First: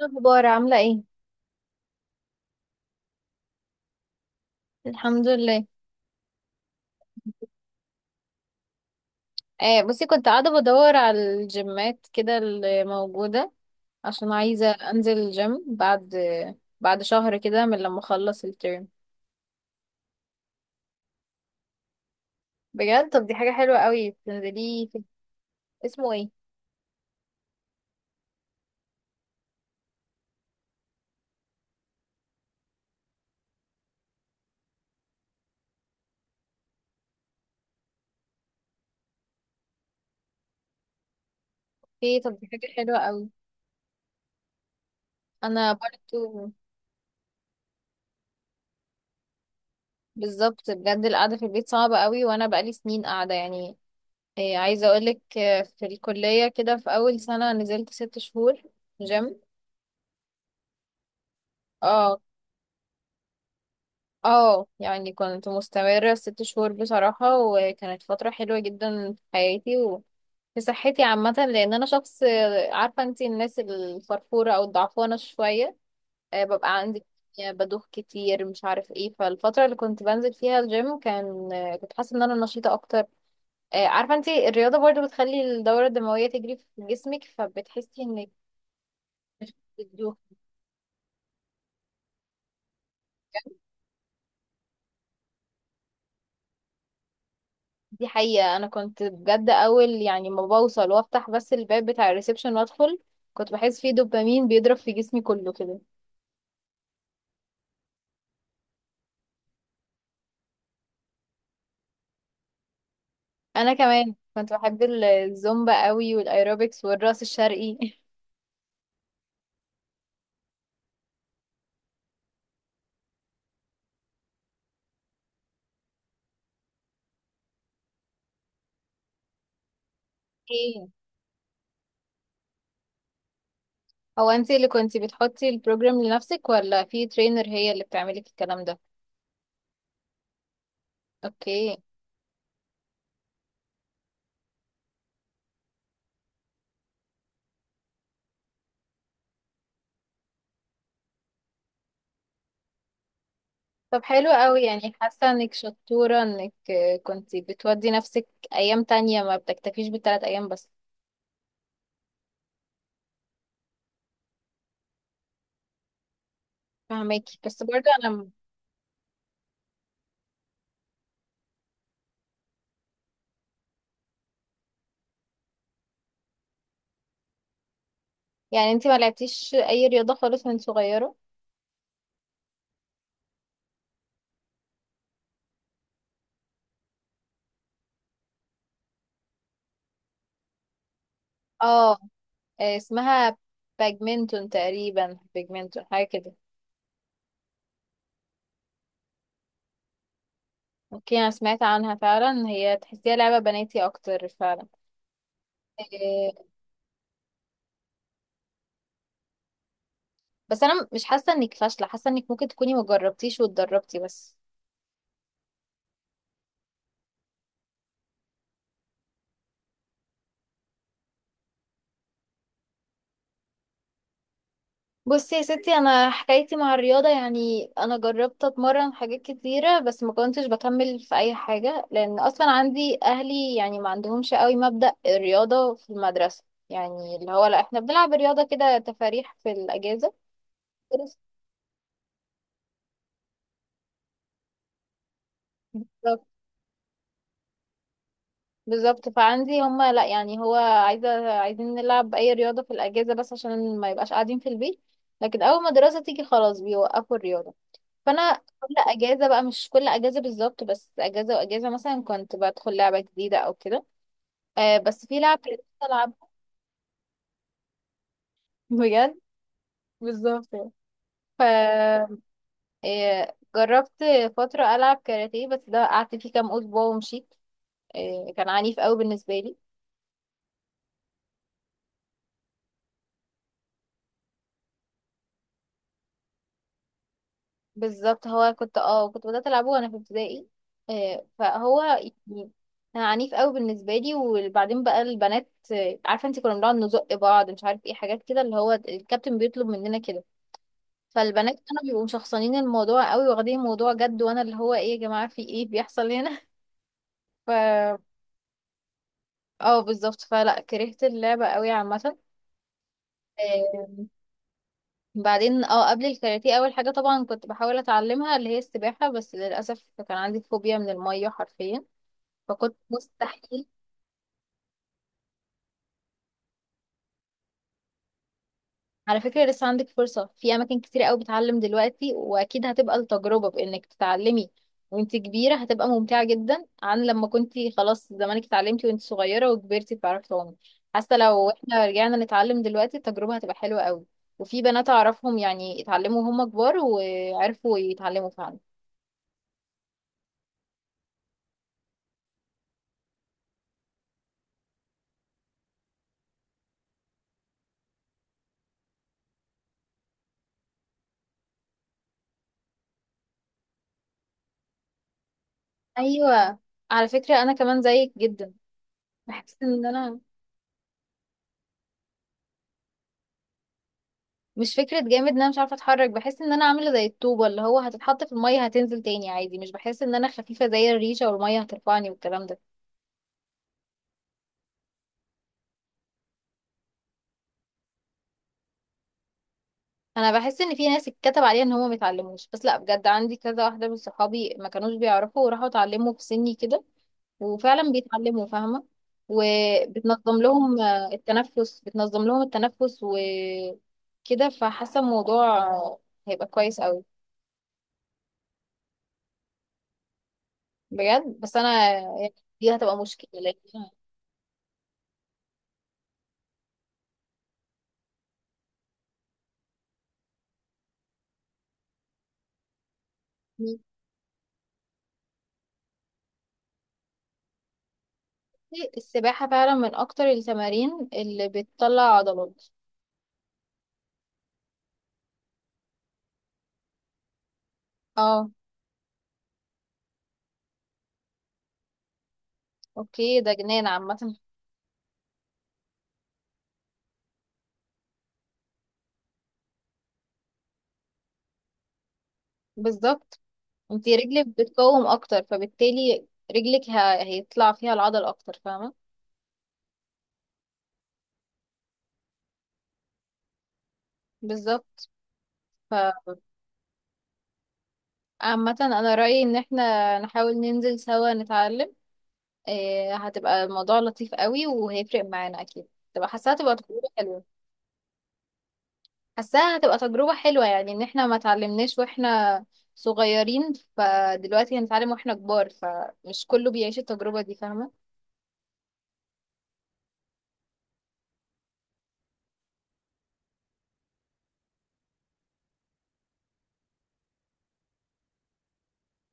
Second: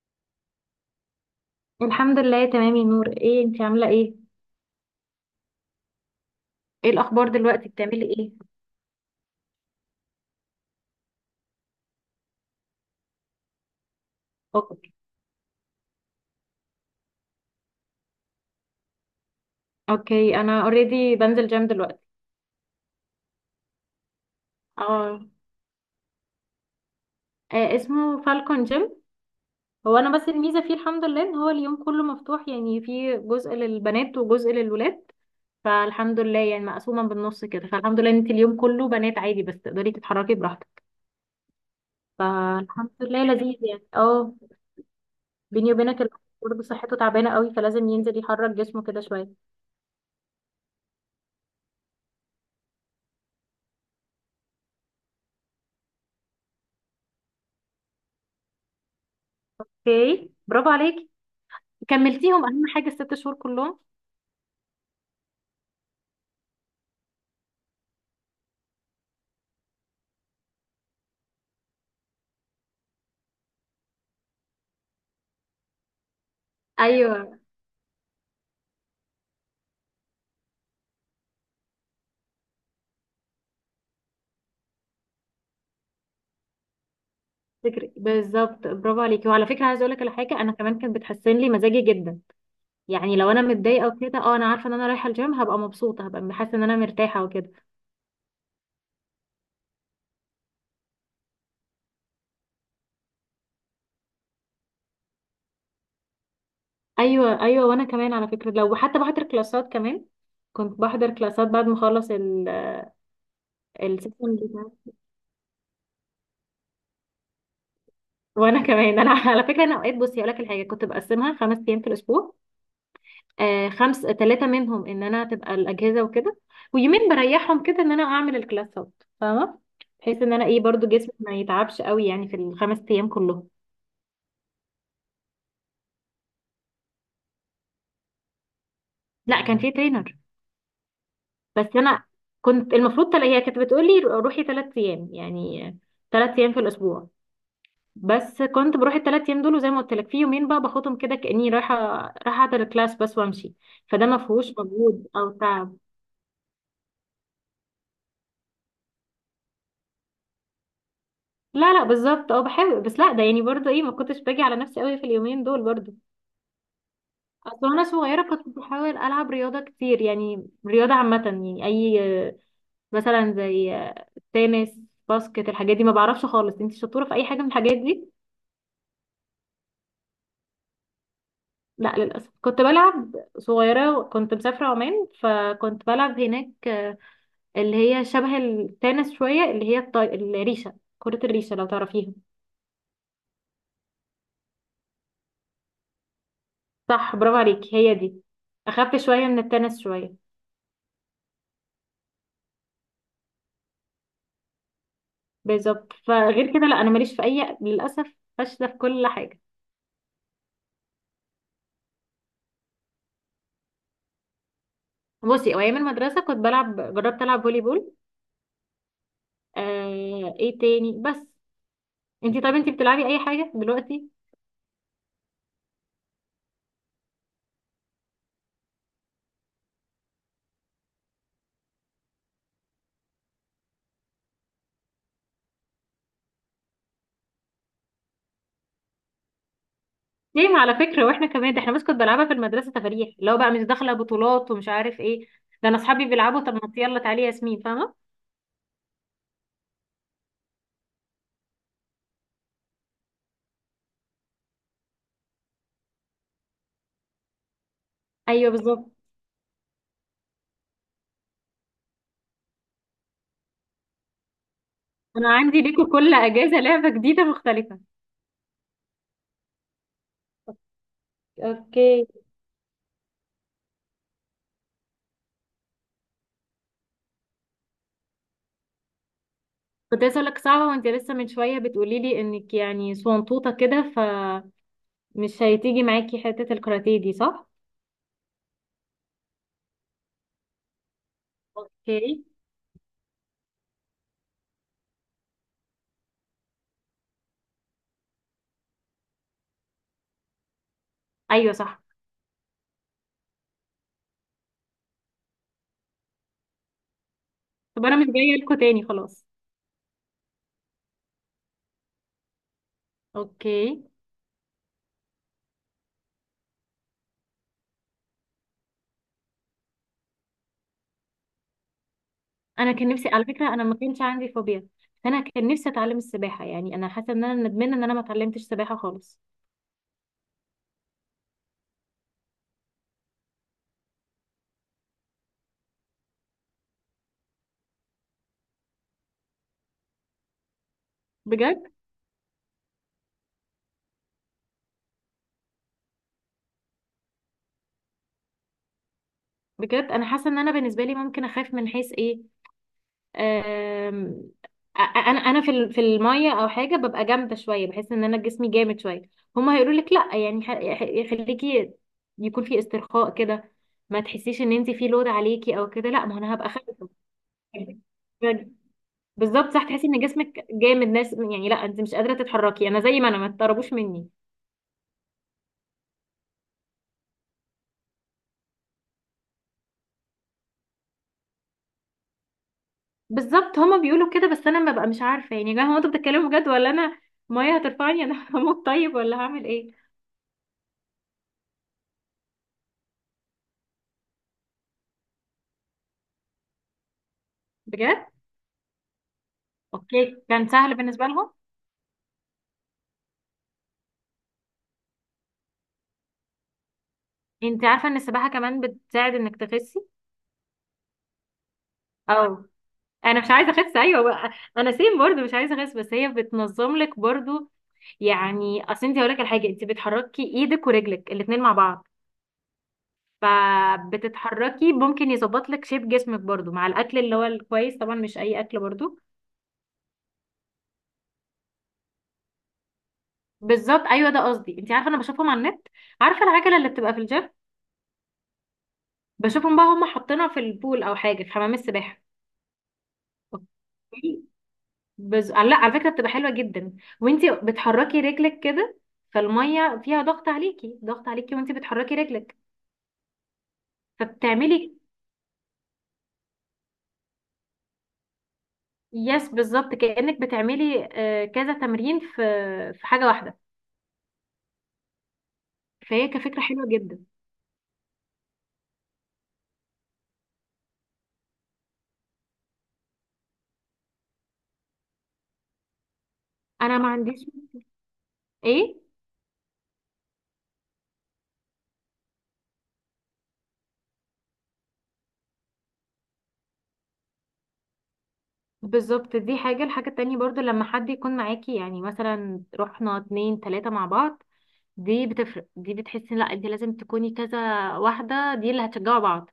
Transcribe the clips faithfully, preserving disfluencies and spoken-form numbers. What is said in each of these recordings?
إيه الاخبار؟ عامله ايه؟ الحمد لله تمام يا نور. ايه انتي عامله ايه؟ الحمد لله. ايه الاخبار دلوقتي؟ بتعملي ايه؟ آه، بصي، كنت قاعده بدور على الجيمات كده اللي موجوده، عشان عايزه اوكي انزل الجيم بعد بعد شهر كده من لما اخلص الترم. اوكي، انا اوريدي بنزل جيم دلوقتي. بجد؟ طب دي حاجه حلوه قوي. بتنزليه في... اه. اسمه ايه؟ آه، اسمه فالكون جيم. هو انا بس الميزه فيه الحمد لله ان هو اليوم كله مفتوح، يعني فيه جزء للبنات وجزء للولاد، فالحمد لله يعني مقسومه بالنص كده. فالحمد لله ان انت اليوم كله بنات، عادي بس تقدري تتحركي براحتك. في... طب دي حاجه فالحمد حلوه لله قوي. لذيذ يعني، اه. انا بيني وبينك الواحد برضو. برضه صحته تعبانه قوي، فلازم ينزل يحرك جسمه كده شويه. بالظبط، بجد القعده في البيت صعبه قوي وانا بقالي سنين قاعده يعني. آه، عايزه اقولك، آه، في الكليه كده في اول سنه نزلت ست شهور جيم. اوكي، برافو عليكي. اه. كملتيهم؟ اهم حاجه الست شهور كلهم. اه، يعني كنت مستمرة ست شهور بصراحة، وكانت فترة حلوة جدا في حياتي وفي صحتي عامة، لأن أنا شخص... عارفة انتي الناس الفرفورة أو الضعفانة شوية، آه، ببقى عندي ايوه، بدوخ كتير، مش عارف ايه. فالفترة اللي كنت بنزل فيها الجيم كان، آه، كنت حاسة ان انا نشيطة اكتر. آه، عارفة انتي الرياضة برضو بتخلي الدورة الدموية تجري في جسمك، فكرة. فبتحسي بالظبط، برافو عليكي، وعلى فكره عايزه اقول لك على انك... حاجه، انا كمان كانت بتحسن لي مزاجي جدا. يعني لو انا متضايقه وكده اه انا عارفه ان انا رايحه الجيم هبقى مبسوطه، هبقى حاسه ان انا مرتاحه وكده. دي حقيقة. أنا كنت بجد أول يعني ما بوصل وأفتح بس الباب بتاع الريسبشن وأدخل، كنت بحس فيه دوبامين بيضرب في جسمي كله كده. ايوه ايوه، وانا كمان على فكره، لو حتى بحضر كلاسات كمان. كنت بحضر كلاسات بعد ما اخلص ال- أنا كمان السيشن كنت بتاعي. بحب ال- الزومبا قوي والأيروبكس والرأس الشرقي وانا كمان انا على فكره، انا اوقات بصي اقول لك الحاجه، كنت بقسمها خمس ايام في الاسبوع. آه، خمس، ثلاثة منهم ان انا تبقى الاجهزة وكده، ويومين بريحهم كده ان انا اعمل الكلاسات، فاهمة؟ بحيث ان انا ايه برضو ايه. جسمي ما يتعبش قوي يعني في الخمس ايام كلهم. هو انت اللي كنتي بتحطي البروجرام لنفسك ولا في ترينر هي اللي بتعملك الكلام ده؟ لا، كان في ترينر. بس اوكي. انا كنت المفروض تلا، هي كانت بتقولي روحي ثلاث ايام يعني، ثلاث ايام في الاسبوع. بس كنت بروح الثلاث ايام دول، وزي ما قلت لك في يومين بقى باخدهم كده كاني رايحه رايحه احضر الكلاس بس وامشي، طب فده ما حلو فيهوش قوي، يعني مجهود حاسة او انك تعب. شطورة انك، آه، كنتي بتودي نفسك ايام تانية ما بتكتفيش بالتلات ايام بس. لا لا، بالظبط، اه بحاول بس لا ده يعني برضو ايه ما كنتش باجي على نفسي قوي في اليومين دول برضو. فهماكي، بس اصل برضه وانا صغيره انا... كنت بحاول العب رياضه كتير، يعني رياضه عامه يعني اي، مثلا زي تنس، باسكت، الحاجات دي. ما بعرفش خالص، انت شطوره في اي حاجه من الحاجات دي؟ يعني انتي ما لعبتيش اي رياضة خالص من صغيرة؟ لا للاسف، كنت بلعب صغيره، كنت مسافره عمان، فكنت بلعب هناك اللي هي شبه التنس شويه، اللي هي الطي... الريشه، كره الريشه، لو اه. تعرفيها. آه، اسمها باجمنتون تقريبا، باجمنتون حاجة كده. صح، برافو عليكي، هي دي. اخف شويه من التنس شويه. اوكي، انا سمعت عنها فعلا، هي تحسيها لعبة بناتي اكتر فعلا. بالظبط. آه، فغير كده لا، انا ماليش في اي، للاسف فاشله في كل حاجه. بس انا مش حاسة انك فاشلة، حاسة انك ممكن تكوني مجربتيش واتدربتي بس. بصي، هو ايام المدرسه كنت بلعب، جربت العب فولي بول، آه، ايه تاني بس. انتي طب انتي بتلعبي اي حاجه دلوقتي؟ بصي يا ستي، انا حكايتي مع الرياضه، يعني انا جربت اتمرن حاجات كتيره بس ما كنتش بكمل في اي حاجه، لان اصلا عندي اهلي يعني ما عندهمش قوي مبدأ الرياضه في المدرسه. يعني اللي هو لا، احنا بنلعب رياضه كده تفاريح في الاجازه. ليه؟ ما على فكره واحنا كمان، ده احنا بس كنت بلعبها في المدرسه تفاريح، لو بقى مش داخله بطولات ومش عارف ايه، ده انا اصحابي بالظبط. بيلعبوا طب ما يلا تعالي يا ياسمين، فاهمه؟ بالظبط. فعندي هما لا، يعني هو عايزه عايزين نلعب اي رياضه في الاجازه بس عشان ما يبقاش قاعدين في البيت، لكن اول ما الدراسه تيجي خلاص بيوقفوا الرياضه. فانا... ايوه كل بالظبط، اجازه بقى، مش كل اجازه بالظبط، بس اجازه واجازه مثلا كنت بدخل لعبه جديده او كده. آه بس في انا لعبه كنت عندي ليكوا العب. كل اجازه لعبه جديده مختلفه. بجد، بالظبط يعني. ف... اوكي. آه، جربت فتره العب كاراتيه، بس ده قعدت فيه كام اسبوع ومشيت. آه كان عنيف قوي بالنسبه لي. كنت عايزه اقول لك صعبه، وانت لسه من شويه بتقولي لي انك يعني صنطوطه كده، فمش هتيجي معاكي حته الكاراتيه دي، صح؟ بالظبط. هو كنت اه كنت بدات العبه وانا في ابتدائي. آه، فهو يعني اوكي. كان عنيف قوي بالنسبه لي. وبعدين بقى البنات، آه، عارفه انت كنا بنقعد نزق بعض مش عارف ايه حاجات كده اللي هو الكابتن بيطلب مننا كده، ايوه فالبنات صح. كانوا بيبقوا مشخصنين الموضوع قوي واخدين الموضوع جد، وانا اللي هو ايه يا جماعه؟ في ايه بيحصل هنا؟ ف... طب انا مش جايه لكم تاني خلاص. اه، بالظبط. فلا كرهت اللعبه قوي عامه. اوكي. آه، بعدين اه قبل الكاراتيه، اول حاجه طبعا كنت بحاول اتعلمها اللي هي السباحه، بس للاسف كان عندي فوبيا من الميه حرفيا، انا فكنت كان نفسي على فكره، انا مستحيل... ما كانش عندي فوبيا، فانا كان نفسي اتعلم السباحه، يعني انا حاسه ان انا ندمانه ان انا ما اتعلمتش سباحه على خالص. فكرة لسه عندك فرصة، في أماكن كتير قوي بتعلم دلوقتي، وأكيد هتبقى التجربة بإنك تتعلمي وانت كبيرة هتبقى ممتعة جدا، عن لما كنتي خلاص زمانك اتعلمتي وانت صغيرة وكبرتي بتعرفي تعومي. حتى لو بجد. احنا رجعنا نتعلم دلوقتي التجربة هتبقى حلوة قوي، وفي بنات أعرفهم يعني اتعلموا وهم كبار وعرفوا يتعلموا فعلا. بجد، انا حاسه ان انا بالنسبه لي ممكن اخاف من حيث ايه. أم... أ- انا انا في ال- في الميه او حاجه ببقى جامده شويه، بحس ان انا جسمي جامد شويه. هما هيقولوا لك لا يعني، ح- ح- خليكي يكون في استرخاء كده، ما تحسيش ان انت في لود عليكي او كده، لا ما انا هبقى أيوة. خايفه. على فكرة أنا كمان زيك جدا. بالظبط بحس صح، إن تحسي ان أنا... جسمك جامد ناس، يعني لا انت مش قادره تتحركي، انا زي ما انا، ما تقربوش مني. مش فكرة جامد ان انا مش عارفة اتحرك، بحس ان انا عاملة زي الطوبة اللي هو هتتحط في المية هتنزل تاني عادي، مش بحس ان انا خفيفة زي الريشة والمية هترفعني والكلام ده. بالظبط، هما بيقولوا كده بس انا ببقى مش عارفه، يعني يا جماعه هو انتوا بتتكلموا بجد ولا انا؟ ميه هترفعني انا هموت طيب، ولا هعمل ايه؟ انا بحس ان في ناس اتكتب عليها ان هم متعلموش، بس لا، بجد عندي كذا واحدة من صحابي ما كانوش بيعرفوا وراحوا اتعلموا في سني كده، وفعلا بجد. بيتعلموا فاهمة. اوكي، وبتنظم كان سهل لهم، بالنسبه آه، لهم. التنفس، بتنظم لهم التنفس وكده، فحاسة الموضوع هيبقى كويس قوي. انت عارفه ان السباحه كمان بتساعد انك تخسي بجد، بس انا يعني، او... دي هتبقى انا مش مشكلة عايزه لأن... اخس، ايوه بقى، انا سيم برضو مش عايزه اخس، بس هي بتنظم لك برضو. يعني اصل انت هقول لك على حاجه، انت بتحركي ايدك ورجلك الاثنين مع بعض، فبتتحركي ممكن يظبط لك شيب جسمك برضو مع الاكل اللي هو الكويس طبعا، مش اي اكل برضو. السباحة فعلا من أكتر التمارين اللي بتطلع عضلات. بالظبط ايوه، ده قصدي، انت عارفه انا بشوفهم على النت، عارفه العجله اللي بتبقى في الجيم؟ اه. بشوفهم بقى هم حاطينها في البول او حاجه في حمام السباحه. اوكي، ده جنان اوكي. عامة. بز... لا على فكره، بتبقى حلوه جدا، وانت بتحركي رجلك كده، فالميه فيها ضغط عليكي، ضغط عليكي وانت بتحركي رجلك بالظبط. انتي رجلك فبتعملي. بتقوم أكتر فبالتالي رجلك ه... هيطلع فيها العضل أكتر فاهمة. يس، بالظبط، كانك بتعملي آه، كذا تمرين في في حاجه واحده، بالظبط. ف... فهي كفكره حلوه جدا. عامة أنا رأيي إن احنا نحاول ننزل سوا نتعلم، إيه هتبقى الموضوع لطيف قوي وهيفرق معانا أكيد، تبقى حاسة هتبقى انا ما تجربة عنديش، حلوة. ايه. حاساها هتبقى تجربة حلوة، يعني ان احنا ما اتعلمناش واحنا صغيرين، فدلوقتي هنتعلم واحنا كبار، فمش كله بيعيش التجربة دي فاهمة. بالظبط، دي حاجة، الحاجة التانية برضو لما حد يكون معاكي، يعني مثلا رحنا اتنين تلاتة مع بعض، دي بتفرق، دي بتحسي لا انت لازم تكوني كذا واحدة، دي اللي هتشجعوا بعض.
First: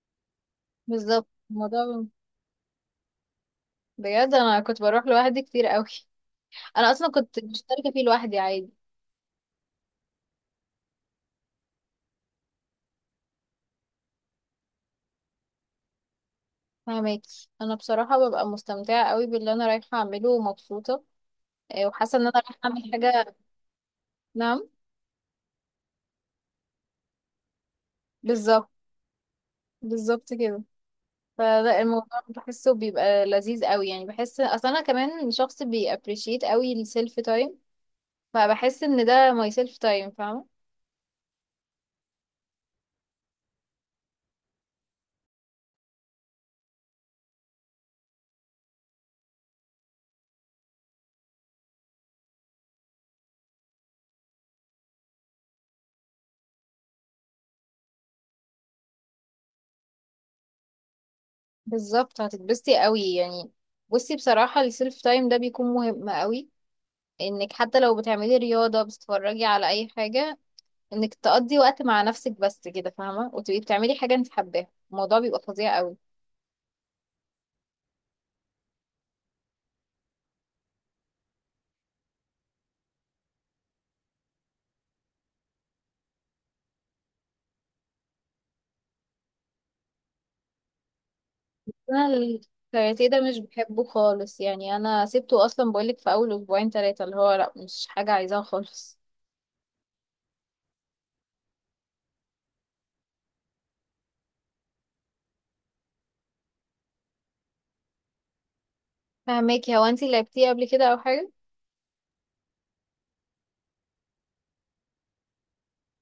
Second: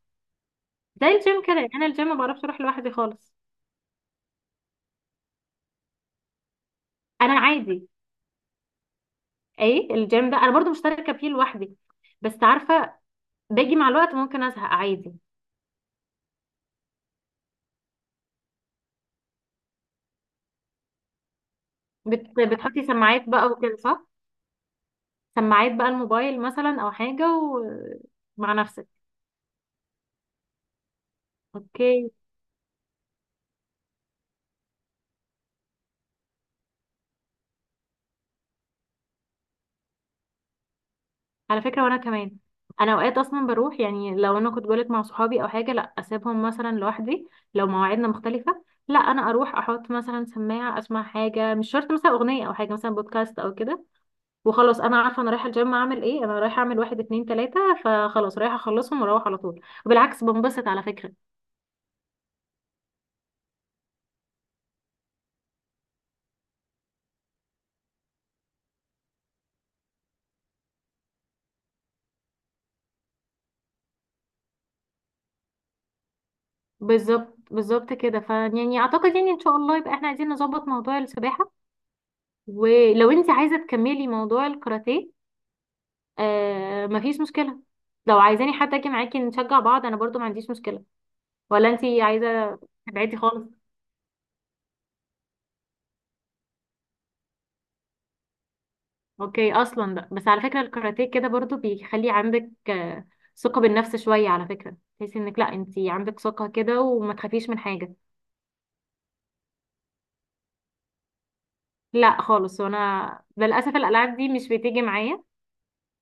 زي بالظبط الجيم كده، يعني انا الموضوع... الجيم ما بعرفش اروح لوحدي خالص. بجد انا كنت بروح لوحدي كتير قوي. انا اصلا كنت انا عادي، مشتركة فيه لوحدي عادي. ايه، الجيم ده انا برضو مشتركة فيه لوحدي، بس عارفة باجي مع الوقت ممكن ازهق عادي. فاهمك. انا بصراحة ببقى مستمتعة قوي باللي انا رايحة اعمله ومبسوطة، إيه، وحاسة ان انا بت... رايحة بتحطي اعمل سماعات حاجة. بقى وكده، صح؟ نعم. سماعات بقى الموبايل مثلا او حاجة، ومع بالظبط. نفسك. بالظبط كده. فلا اوكي. الموضوع بحسه بيبقى لذيذ قوي، يعني بحس اصلا انا كمان شخص بيابريشيت قوي السيلف تايم، فبحس ان ده ماي سيلف تايم فاهمه. على فكرة وانا كمان، انا اوقات اصلا بروح، يعني لو انا كنت بقولك مع صحابي او حاجة، لا اسيبهم مثلا لوحدي، لو مواعيدنا مختلفة لا انا اروح، احط مثلا سماعة اسمع حاجة، مش شرط مثلا اغنية او حاجة، مثلا بودكاست او كده، وخلاص انا عارفة انا رايحة الجيم اعمل ايه، انا رايحة اعمل واحد اتنين تلاتة، فخلاص رايحة اخلصهم واروح على طول، وبالعكس بنبسط على فكرة. بالظبط، هتتبسطي قوي يعني. بصي، بصراحه السيلف تايم ده بيكون مهم قوي، انك حتى لو بتعملي رياضه بتتفرجي على اي حاجه، انك تقضي وقت مع نفسك بس كده فاهمه، وتبقي بتعملي حاجه انت حباها الموضوع بيبقى فظيع قوي. بالظبط بالظبط كده، فيعني اعتقد يعني ان شاء الله يبقى احنا عايزين نظبط موضوع السباحة، ولو انت عايزة تكملي موضوع الكاراتيه آه مفيش مشكلة، لو عايزاني حتى اجي معاكي نشجع بعض انا برضو ما عنديش مشكلة، ولا انتي انا عايزة الكاراتيه تبعدي ده مش خالص؟ بحبه خالص، يعني انا سبته اصلا بقولك في اول اسبوعين ثلاثه اللي هو لا مش حاجه عايزاها خالص. اوكي اصلا بقى. بس على فكرة الكاراتيه كده برضو بيخلي عندك آه ثقة بالنفس شوية، على فكرة تحسي انك لا انتي عندك ثقة كده وما تخافيش من حاجة. فهماكي. هو انت لعبتيه قبل كده او حاجه؟ لا خالص، وانا للاسف الالعاب دي مش بتيجي معايا،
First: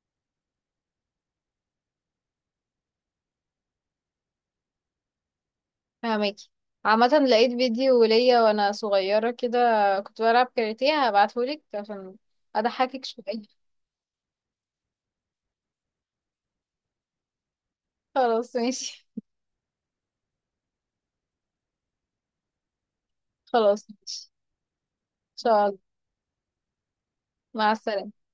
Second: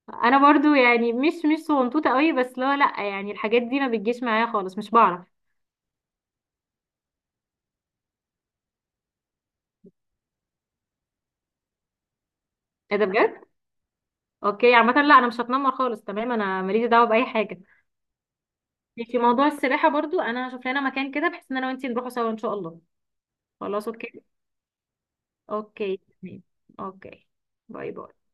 انا برضو يعني مش مش صغنطوطة قوي، بس لا لا يعني الحاجات دي ما بتجيش معايا خالص، مش بعرف. فهماكي. عامة لقيت فيديو ليا وانا صغيرة كده كنت بلعب كاراتيه، هبعتهولك عشان ايه اضحكك ده شوية. بجد؟ اوكي، عامة لا انا مش هتنمر خالص تمام، انا ماليش دعوة بأي حاجة. خلاص ماشي. يعني في موضوع السباحة برضو انا هشوف لنا مكان كده بحيث ان انا وانتي نروحوا سوا ان شاء الله. خلاص خلاص اوكي. ماشي. ان شاء الله. اوكي تمام. اوكي. مع باي السلامة. باي.